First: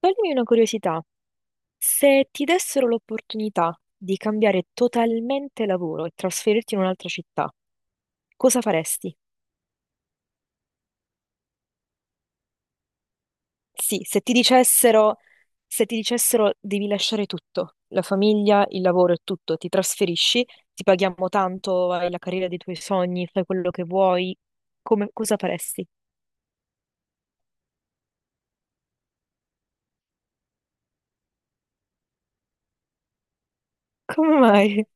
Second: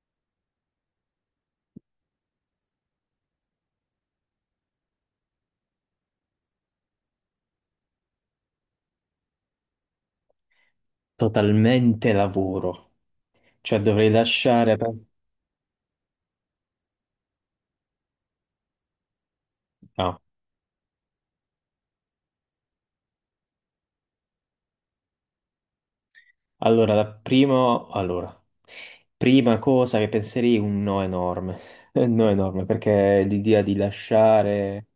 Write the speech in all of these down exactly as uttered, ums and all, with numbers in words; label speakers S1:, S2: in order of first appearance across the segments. S1: Toglimi una curiosità, se ti dessero l'opportunità di cambiare totalmente lavoro e trasferirti in un'altra città, cosa faresti?
S2: Totalmente lavoro. Cioè
S1: Sì,
S2: dovrei
S1: se ti
S2: lasciare... pe-
S1: dicessero, se ti dicessero devi lasciare tutto, la famiglia, il lavoro e tutto, ti
S2: No.
S1: trasferisci, ti paghiamo tanto, hai la carriera dei tuoi sogni, fai quello che vuoi, come- cosa faresti?
S2: Allora, la prima... allora, prima cosa che penserei è un no enorme. Un no enorme, perché l'idea di
S1: Come mai?
S2: lasciare,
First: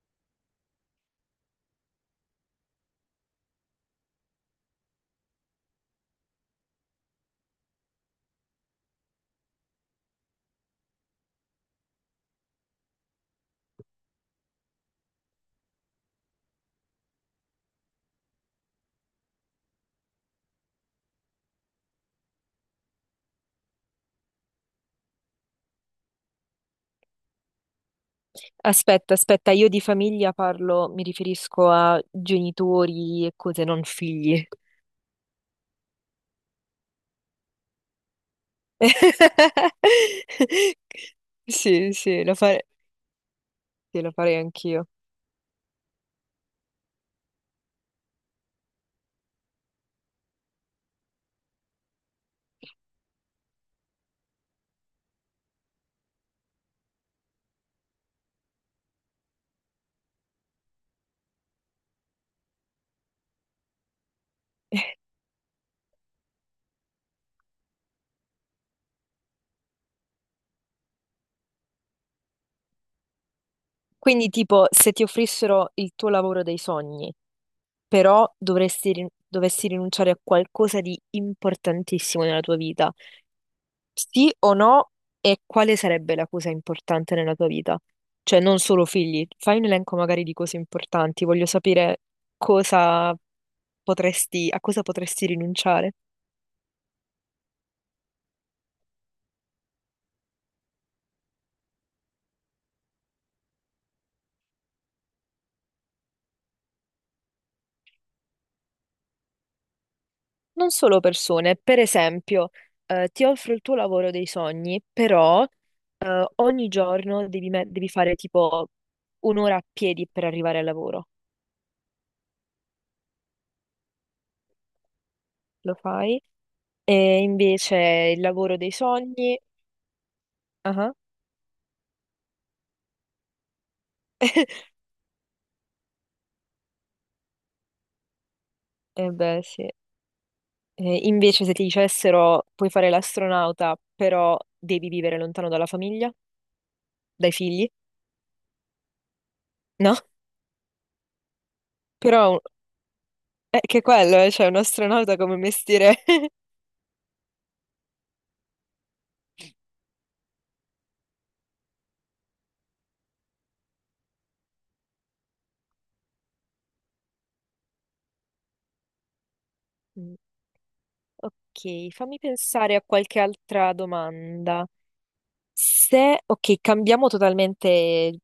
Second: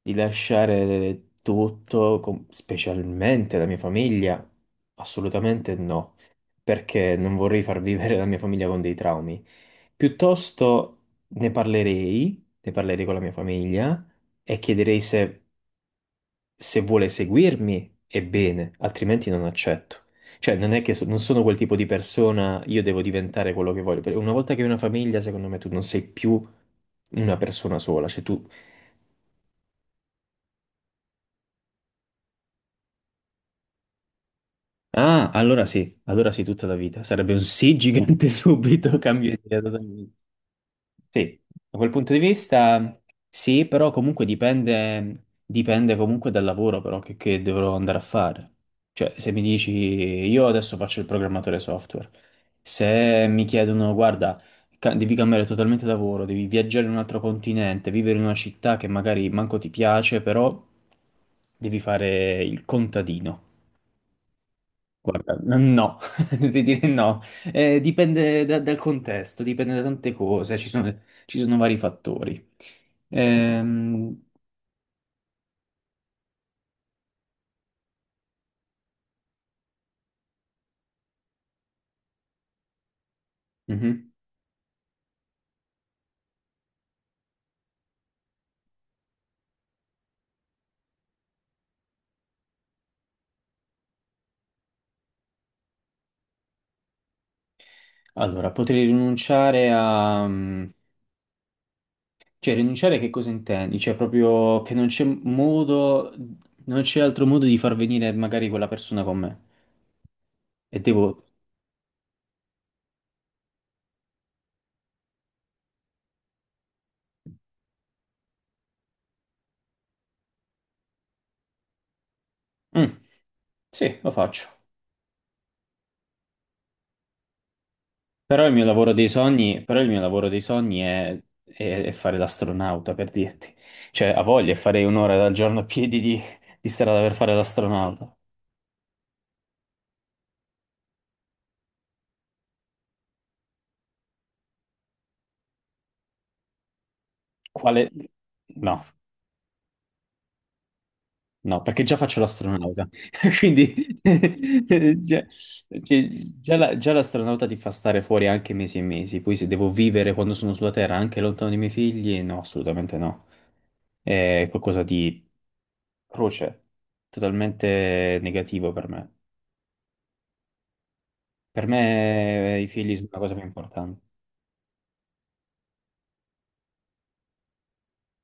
S2: di lasciare tutto, com- specialmente la mia famiglia, assolutamente no. Perché non vorrei far vivere la mia famiglia con dei traumi. Piuttosto ne parlerei, ne parlerei con la mia famiglia e chiederei se se vuole seguirmi, è bene, altrimenti non accetto. Cioè, non è che so- non sono quel tipo di persona, io devo diventare quello che voglio. Perché una volta che hai una famiglia, secondo me tu non sei più una persona sola, cioè tu...
S1: Aspetta, aspetta, io di famiglia parlo, mi riferisco a genitori e cose, non figli.
S2: Ah, allora sì, allora sì, tutta la vita. Sarebbe un sì gigante subito, cambio idea totalmente. Sì, da quel
S1: Sì,
S2: punto di
S1: sì, lo fare-
S2: vista sì, però
S1: sì, lo
S2: comunque
S1: farei anch'io.
S2: dipende, dipende comunque dal lavoro però che, che dovrò andare a fare. Cioè, se mi dici, io adesso faccio il programmatore software, se mi chiedono, guarda, ca- devi cambiare totalmente lavoro, devi viaggiare in un altro continente, vivere in una città che magari manco ti piace, però devi fare il contadino. Guarda, n- no, ti direi no. Eh, dipende da- dal contesto, dipende da tante cose, ci sono, ci sono vari fattori. Ehm,
S1: Quindi, tipo, se ti offrissero il tuo lavoro dei sogni, però dovresti rin- dovessi rinunciare a qualcosa di importantissimo nella tua vita,
S2: mhm.
S1: sì o no? E quale sarebbe la cosa importante nella tua vita? Cioè, non solo figli, fai un elenco magari di cose importanti, voglio sapere cosa potresti, a cosa potresti rinunciare.
S2: Allora, potrei rinunciare a... Cioè, rinunciare a che cosa intendi? Cioè, proprio che non c'è modo, non c'è altro modo di far venire magari quella persona con me.
S1: Non
S2: E
S1: solo
S2: devo...
S1: persone, per esempio, eh, ti offro il tuo lavoro dei sogni, però eh, ogni giorno devi, me- devi fare tipo un'ora a piedi per arrivare al lavoro.
S2: Mm, sì, lo faccio.
S1: Lo fai? E invece il
S2: Però il
S1: lavoro
S2: mio
S1: dei
S2: lavoro dei
S1: sogni...
S2: sogni, però il mio lavoro dei sogni
S1: Ah,
S2: è, è- è fare l'astronauta, per dirti. Cioè, a voglia, farei un'ora al giorno a piedi di, di strada per fare l'astronauta.
S1: eh beh, sì. Eh, invece se ti dicessero puoi fare l'astronauta, però devi vivere lontano dalla famiglia, dai figli,
S2: Quale? No,
S1: no?
S2: no, perché già faccio
S1: Però
S2: l'astronauta.
S1: è
S2: Quindi,
S1: che quello, eh, cioè un astronauta
S2: già,
S1: come mestiere...
S2: cioè, già la- già l'astronauta ti fa stare fuori anche mesi e mesi. Poi se devo vivere quando sono sulla Terra, anche lontano dai miei figli, no, assolutamente no. È qualcosa di croce, totalmente negativo per me.
S1: Mm,
S2: Per
S1: ok, fammi
S2: me eh, i
S1: pensare a
S2: figli sono la
S1: qualche
S2: cosa più
S1: altra
S2: importante.
S1: domanda. Se, ok, cambiamo totalmente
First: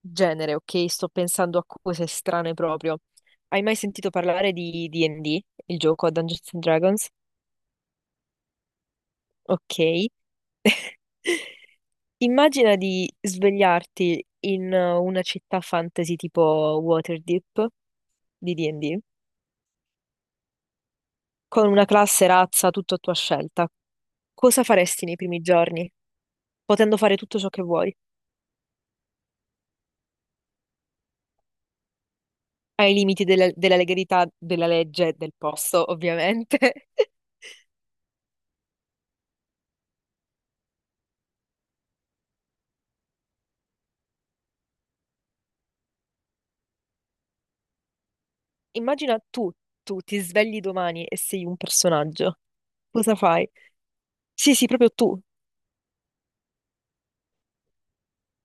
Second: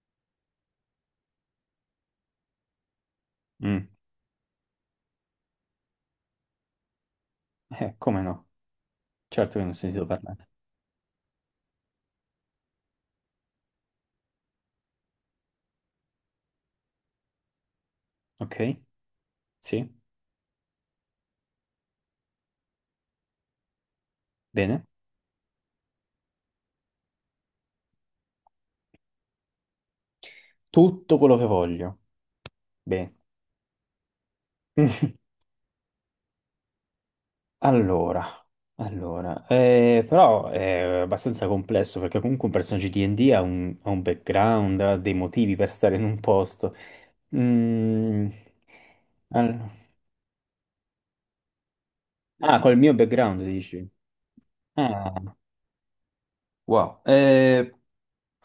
S1: genere, ok? Sto pensando a cose strane proprio. Hai mai
S2: Mm.
S1: sentito parlare di D e D, il gioco a Dungeons and Dragons?
S2: Eh, come no? Certo che non ho sentito
S1: Ok.
S2: parlare.
S1: Immagina di svegliarti in eh, una città fantasy tipo Waterdeep di
S2: Ok?
S1: D e D
S2: Sì?
S1: con una classe, razza, tutto a tua scelta, cosa
S2: Bene.
S1: faresti nei primi giorni, potendo fare tutto ciò che vuoi,
S2: Tutto quello che voglio.
S1: ai
S2: Bene.
S1: limiti della, della legalità della legge e del posto, ovviamente?
S2: Allora, allora, eh, però è abbastanza complesso perché comunque un personaggio di D&D ha un, ha un background, ha dei motivi per stare in un posto. Mm.
S1: Immagina tu,
S2: All-
S1: tu ti svegli domani e sei un personaggio.
S2: Ah, col mio
S1: Cosa
S2: background
S1: fai?
S2: dici?
S1: Sì, sì, proprio
S2: Ah.
S1: tu.
S2: Wow, eh,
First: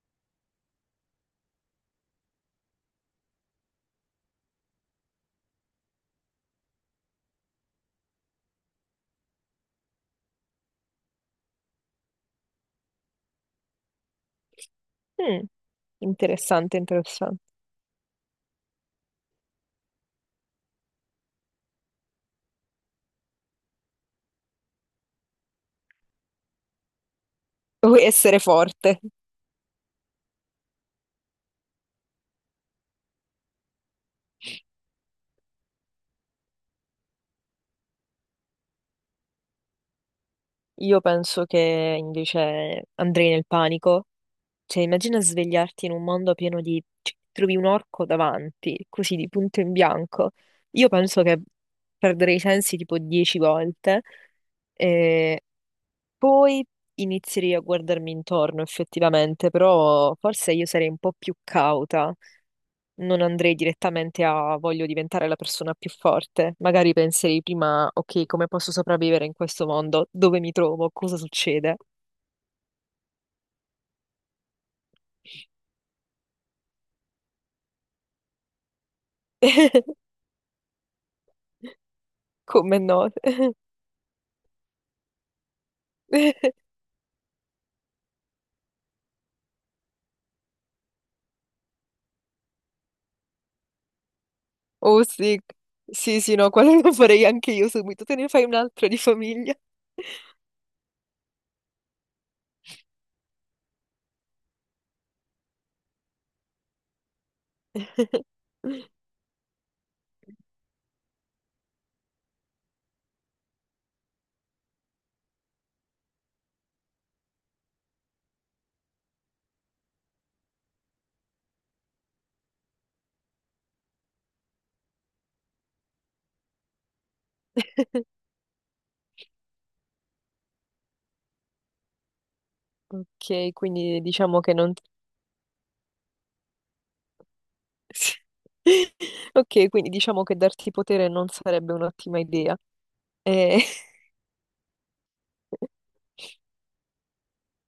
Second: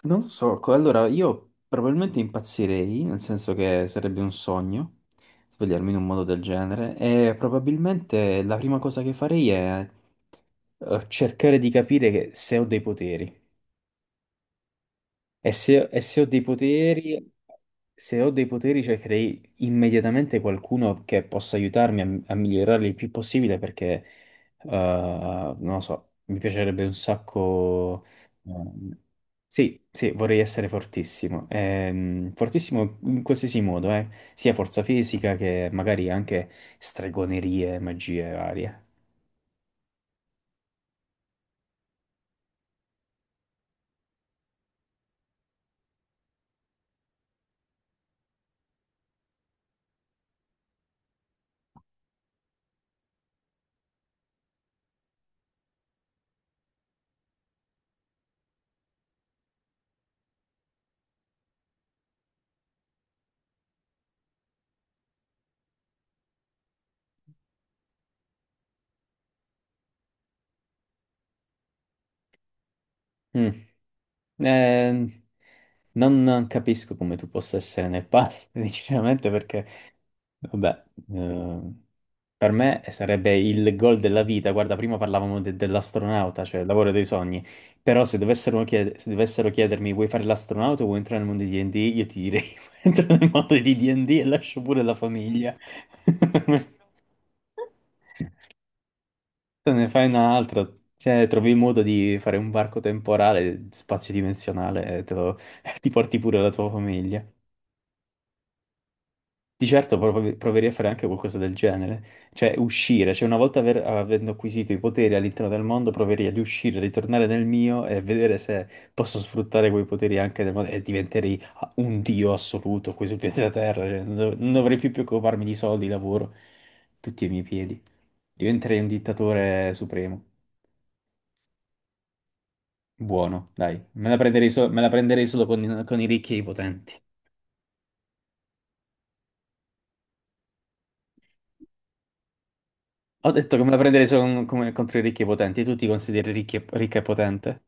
S2: non lo so, co- allora io probabilmente impazzirei, nel senso che sarebbe un sogno svegliarmi in un modo del genere e probabilmente la prima cosa che farei è eh, cercare di capire che- se ho dei poteri.
S1: Mm,
S2: E se, e se ho dei
S1: interessante,
S2: poteri,
S1: interessante.
S2: se ho dei poteri cercherei immediatamente qualcuno che possa aiutarmi a, a migliorarli il più possibile perché, eh, non lo so, mi piacerebbe un
S1: Vuoi
S2: sacco...
S1: essere
S2: ehm,
S1: forte?
S2: sì, sì, vorrei essere fortissimo. Ehm, fortissimo in qualsiasi modo, eh, sia forza fisica che magari anche stregonerie, magie varie.
S1: Io penso che invece andrei nel panico. Cioè, immagina svegliarti in un mondo pieno di... cioè, trovi un orco davanti, così di punto in bianco. Io penso che perderei i sensi tipo dieci volte. E poi inizierei a guardarmi intorno, effettivamente, però forse io sarei un po' più cauta. Non andrei direttamente a voglio diventare la persona più forte. Magari penserei prima, ok, come posso sopravvivere in questo mondo? Dove mi trovo? Cosa succede?
S2: Mm. Eh, non capisco come tu possa essere nel padre, sinceramente, perché vabbè, eh, per
S1: Come
S2: me
S1: no?
S2: sarebbe il gol della vita. Guarda, prima parlavamo de- dell'astronauta, cioè il lavoro dei sogni. Però se dovessero, chied- se dovessero chiedermi vuoi fare l'astronauta o vuoi entrare nel mondo di D&D, io ti direi entro nel mondo di D&D e D e lascio pure la
S1: Oh sì,
S2: famiglia.
S1: sì, sì, no, quello lo farei anche io subito, te ne fai un altro di famiglia.
S2: Te ne fai un'altra, cioè trovi il modo di fare un varco temporale, spazio-dimensionale e te lo- ti porti pure la tua famiglia. Di certo prov- proverei a fare anche qualcosa del genere, cioè uscire, cioè una volta aver- avendo acquisito i poteri all'interno del mondo, proverei ad uscire, ritornare nel mio e vedere se posso sfruttare quei poteri anche nel mondo e diventerei un dio assoluto qui sul pianeta Terra, cioè, non, dov- non dovrei più preoccuparmi di soldi, lavoro, tutti ai miei piedi. Diventerei un dittatore supremo, buono,
S1: Ok,
S2: dai,
S1: quindi
S2: me la
S1: diciamo
S2: prenderei,
S1: che
S2: so-
S1: non...
S2: me la prenderei solo con, con, i ricchi e i potenti.
S1: Ok, quindi diciamo che darti potere non sarebbe un'ottima idea.
S2: Ho detto
S1: Eh,
S2: come la prendere son- come contro i ricchi e potenti. Tu ti consideri ricchi e- ricca e potente?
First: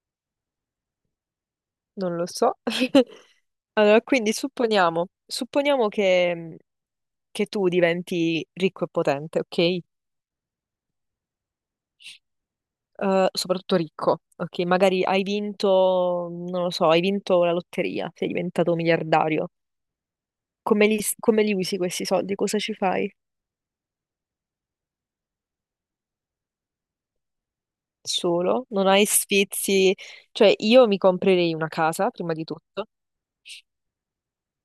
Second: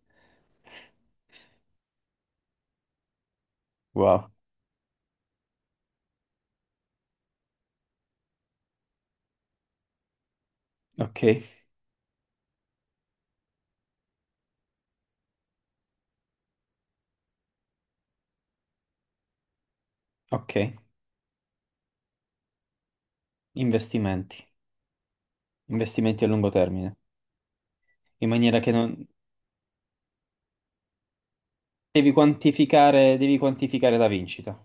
S1: non lo so. Allora,
S2: Wow.
S1: quindi supponiamo, supponiamo che, mm, che tu diventi ricco e potente, ok?
S2: Ok,
S1: Eh, soprattutto ricco, ok? Magari hai vinto, non lo so, hai vinto la lotteria, sei diventato miliardario.
S2: ok.
S1: Come li, s- come li usi questi soldi? Cosa ci fai?
S2: Investimenti. Investimenti a lungo termine. In maniera
S1: Solo?
S2: che
S1: Non hai
S2: non...
S1: sfizi? Cioè, io mi comprerei una casa,
S2: Devi
S1: prima di tutto.
S2: quantificare, devi quantificare la vincita.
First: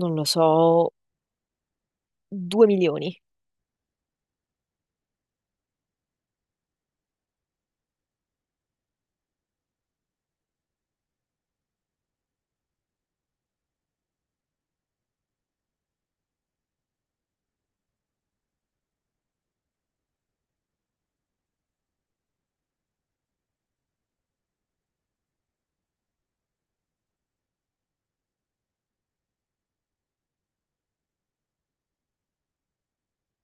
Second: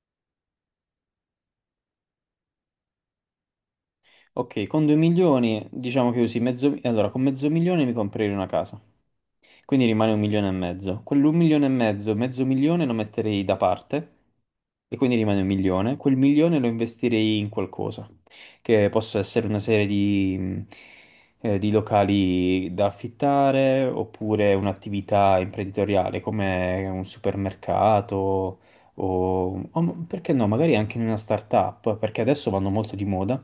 S1: Non lo so, due milioni.
S2: Ok, con 2 milioni diciamo che usi mezzo... Allora, con mezzo milione mi comprerei una casa. Quindi rimane un milione e mezzo. Quell'un milione e mezzo, mezzo milione lo metterei da parte e quindi rimane un milione. Quel milione lo investirei in qualcosa, che possa essere una serie di, mh, eh, di locali da affittare oppure un'attività imprenditoriale come un supermercato o, o m- perché no, magari anche in una startup, perché adesso vanno molto di moda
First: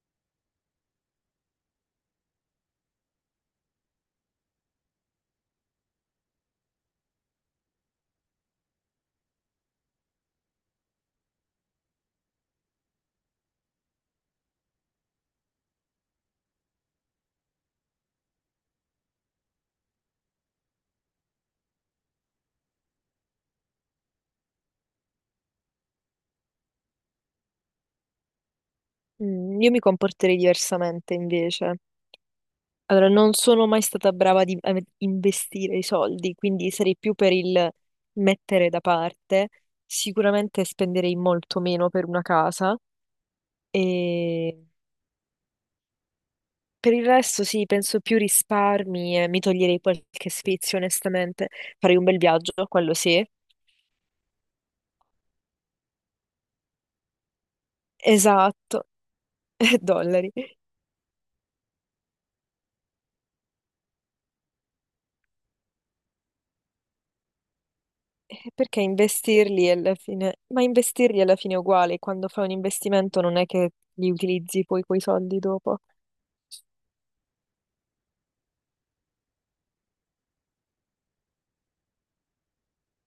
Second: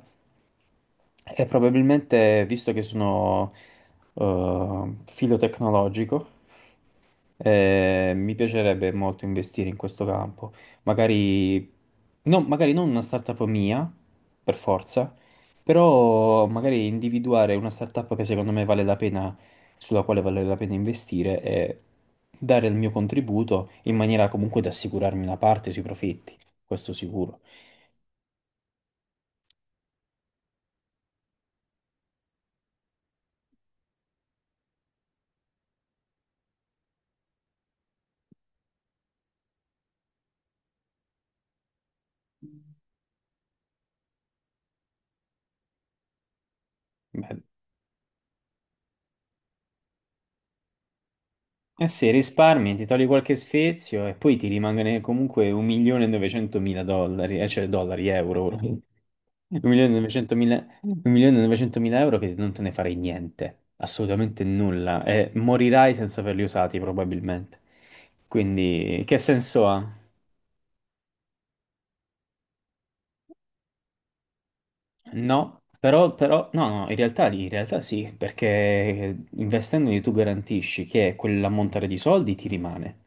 S2: e probabilmente, visto che sono eh, filo tecnologico, eh, mi piacerebbe molto investire in questo campo. Magari, no, magari non una startup mia, per forza, però magari individuare una startup che secondo me vale la pena, sulla quale vale la pena investire e dare il mio contributo in maniera comunque da assicurarmi una parte sui profitti, questo sicuro.
S1: Mm, io mi comporterei diversamente, invece. Allora, non sono mai stata brava di- a investire i soldi, quindi sarei più per il mettere da parte. Sicuramente spenderei molto meno per una casa e per il
S2: Beh,
S1: resto sì, penso più risparmi e mi toglierei qualche sfizio, onestamente.
S2: eh
S1: Farei un
S2: sì,
S1: bel viaggio,
S2: risparmi, ti
S1: quello
S2: togli
S1: sì.
S2: qualche sfizio e poi ti rimane comunque un milione e novecentomila dollari, eh, cioè dollari, euro, ora.
S1: Esatto, e dollari.
S2: un milione e novecentomila un milione e novecentomila euro che non te ne farei niente, assolutamente nulla, e morirai senza averli usati probabilmente.
S1: Eh, Perché
S2: Quindi che senso
S1: investirli alla
S2: ha?
S1: fine... Ma investirli alla fine è uguale, quando fai un investimento non è che li utilizzi poi quei soldi
S2: No,
S1: dopo.
S2: però, però- no, no, in realtà, in realtà sì, perché investendoli tu garantisci che quell'ammontare di soldi ti rimane,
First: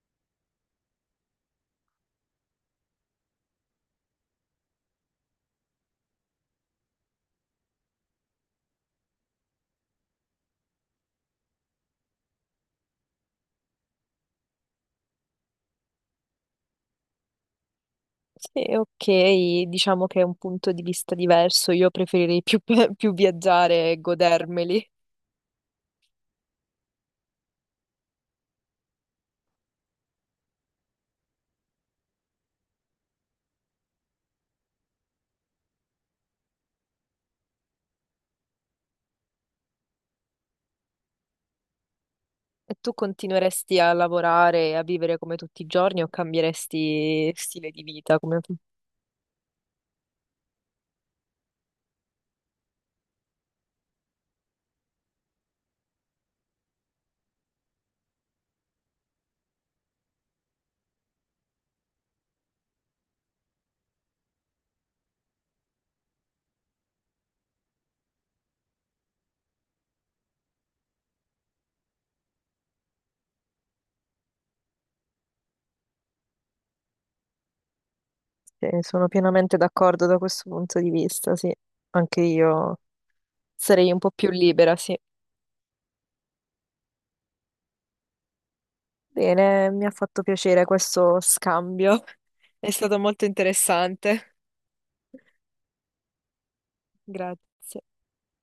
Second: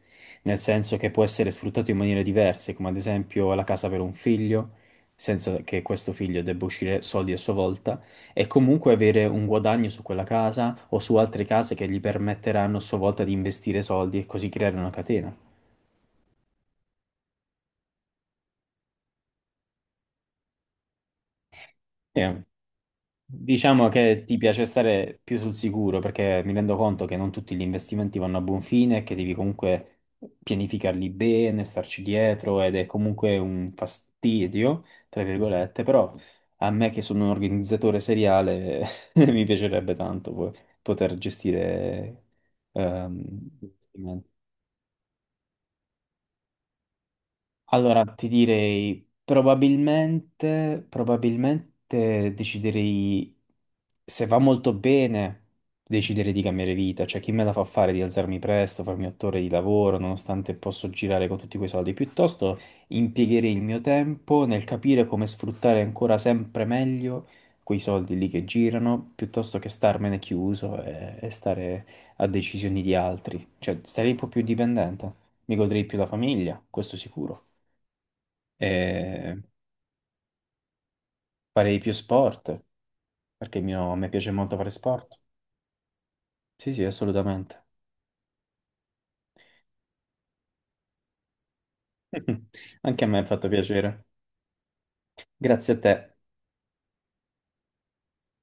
S2: nel senso che può essere sfruttato in maniere diverse, come ad esempio la casa per un figlio, senza che questo figlio debba uscire soldi a sua volta, e comunque avere un guadagno su quella casa o su altre case che gli permetteranno a sua volta di investire soldi e così creare una catena.
S1: Sì, ok, diciamo che è un punto di vista diverso, io
S2: Sì,
S1: preferirei più, più
S2: diciamo
S1: viaggiare e
S2: che ti piace
S1: godermeli.
S2: stare più sul sicuro perché mi rendo conto che non tutti gli investimenti vanno a buon fine e che devi comunque pianificarli bene, starci dietro ed è comunque un fastidio, tra virgolette, però a me che sono un organizzatore seriale mi piacerebbe tanto po- poter gestire
S1: E tu
S2: ehm, gli
S1: continueresti a
S2: investimenti.
S1: lavorare e a vivere come tutti i giorni o cambieresti stile di
S2: Allora,
S1: vita?
S2: ti
S1: Come...
S2: direi probabilmente, probabilmente deciderei, se va molto bene, decidere di cambiare vita, cioè chi me la fa fare di alzarmi presto, farmi otto ore di lavoro, nonostante posso girare con tutti quei soldi, piuttosto impiegherei il mio tempo nel capire come sfruttare ancora sempre meglio quei soldi lì che girano, piuttosto che starmene chiuso e, e stare a decisioni di altri, cioè sarei un po' più dipendente, mi godrei più la famiglia, questo sicuro
S1: Eh, sono
S2: e
S1: pienamente d'accordo da questo punto di vista, sì.
S2: farei più
S1: Anche
S2: sport,
S1: io
S2: perché il mio-
S1: sarei
S2: a
S1: un
S2: me
S1: po' più
S2: piace molto fare
S1: libera, sì.
S2: sport. Sì, sì, assolutamente.
S1: Bene, mi ha fatto piacere questo scambio. È stato
S2: Anche a me ha
S1: molto
S2: fatto piacere.
S1: interessante.
S2: Grazie a te.
S1: Grazie.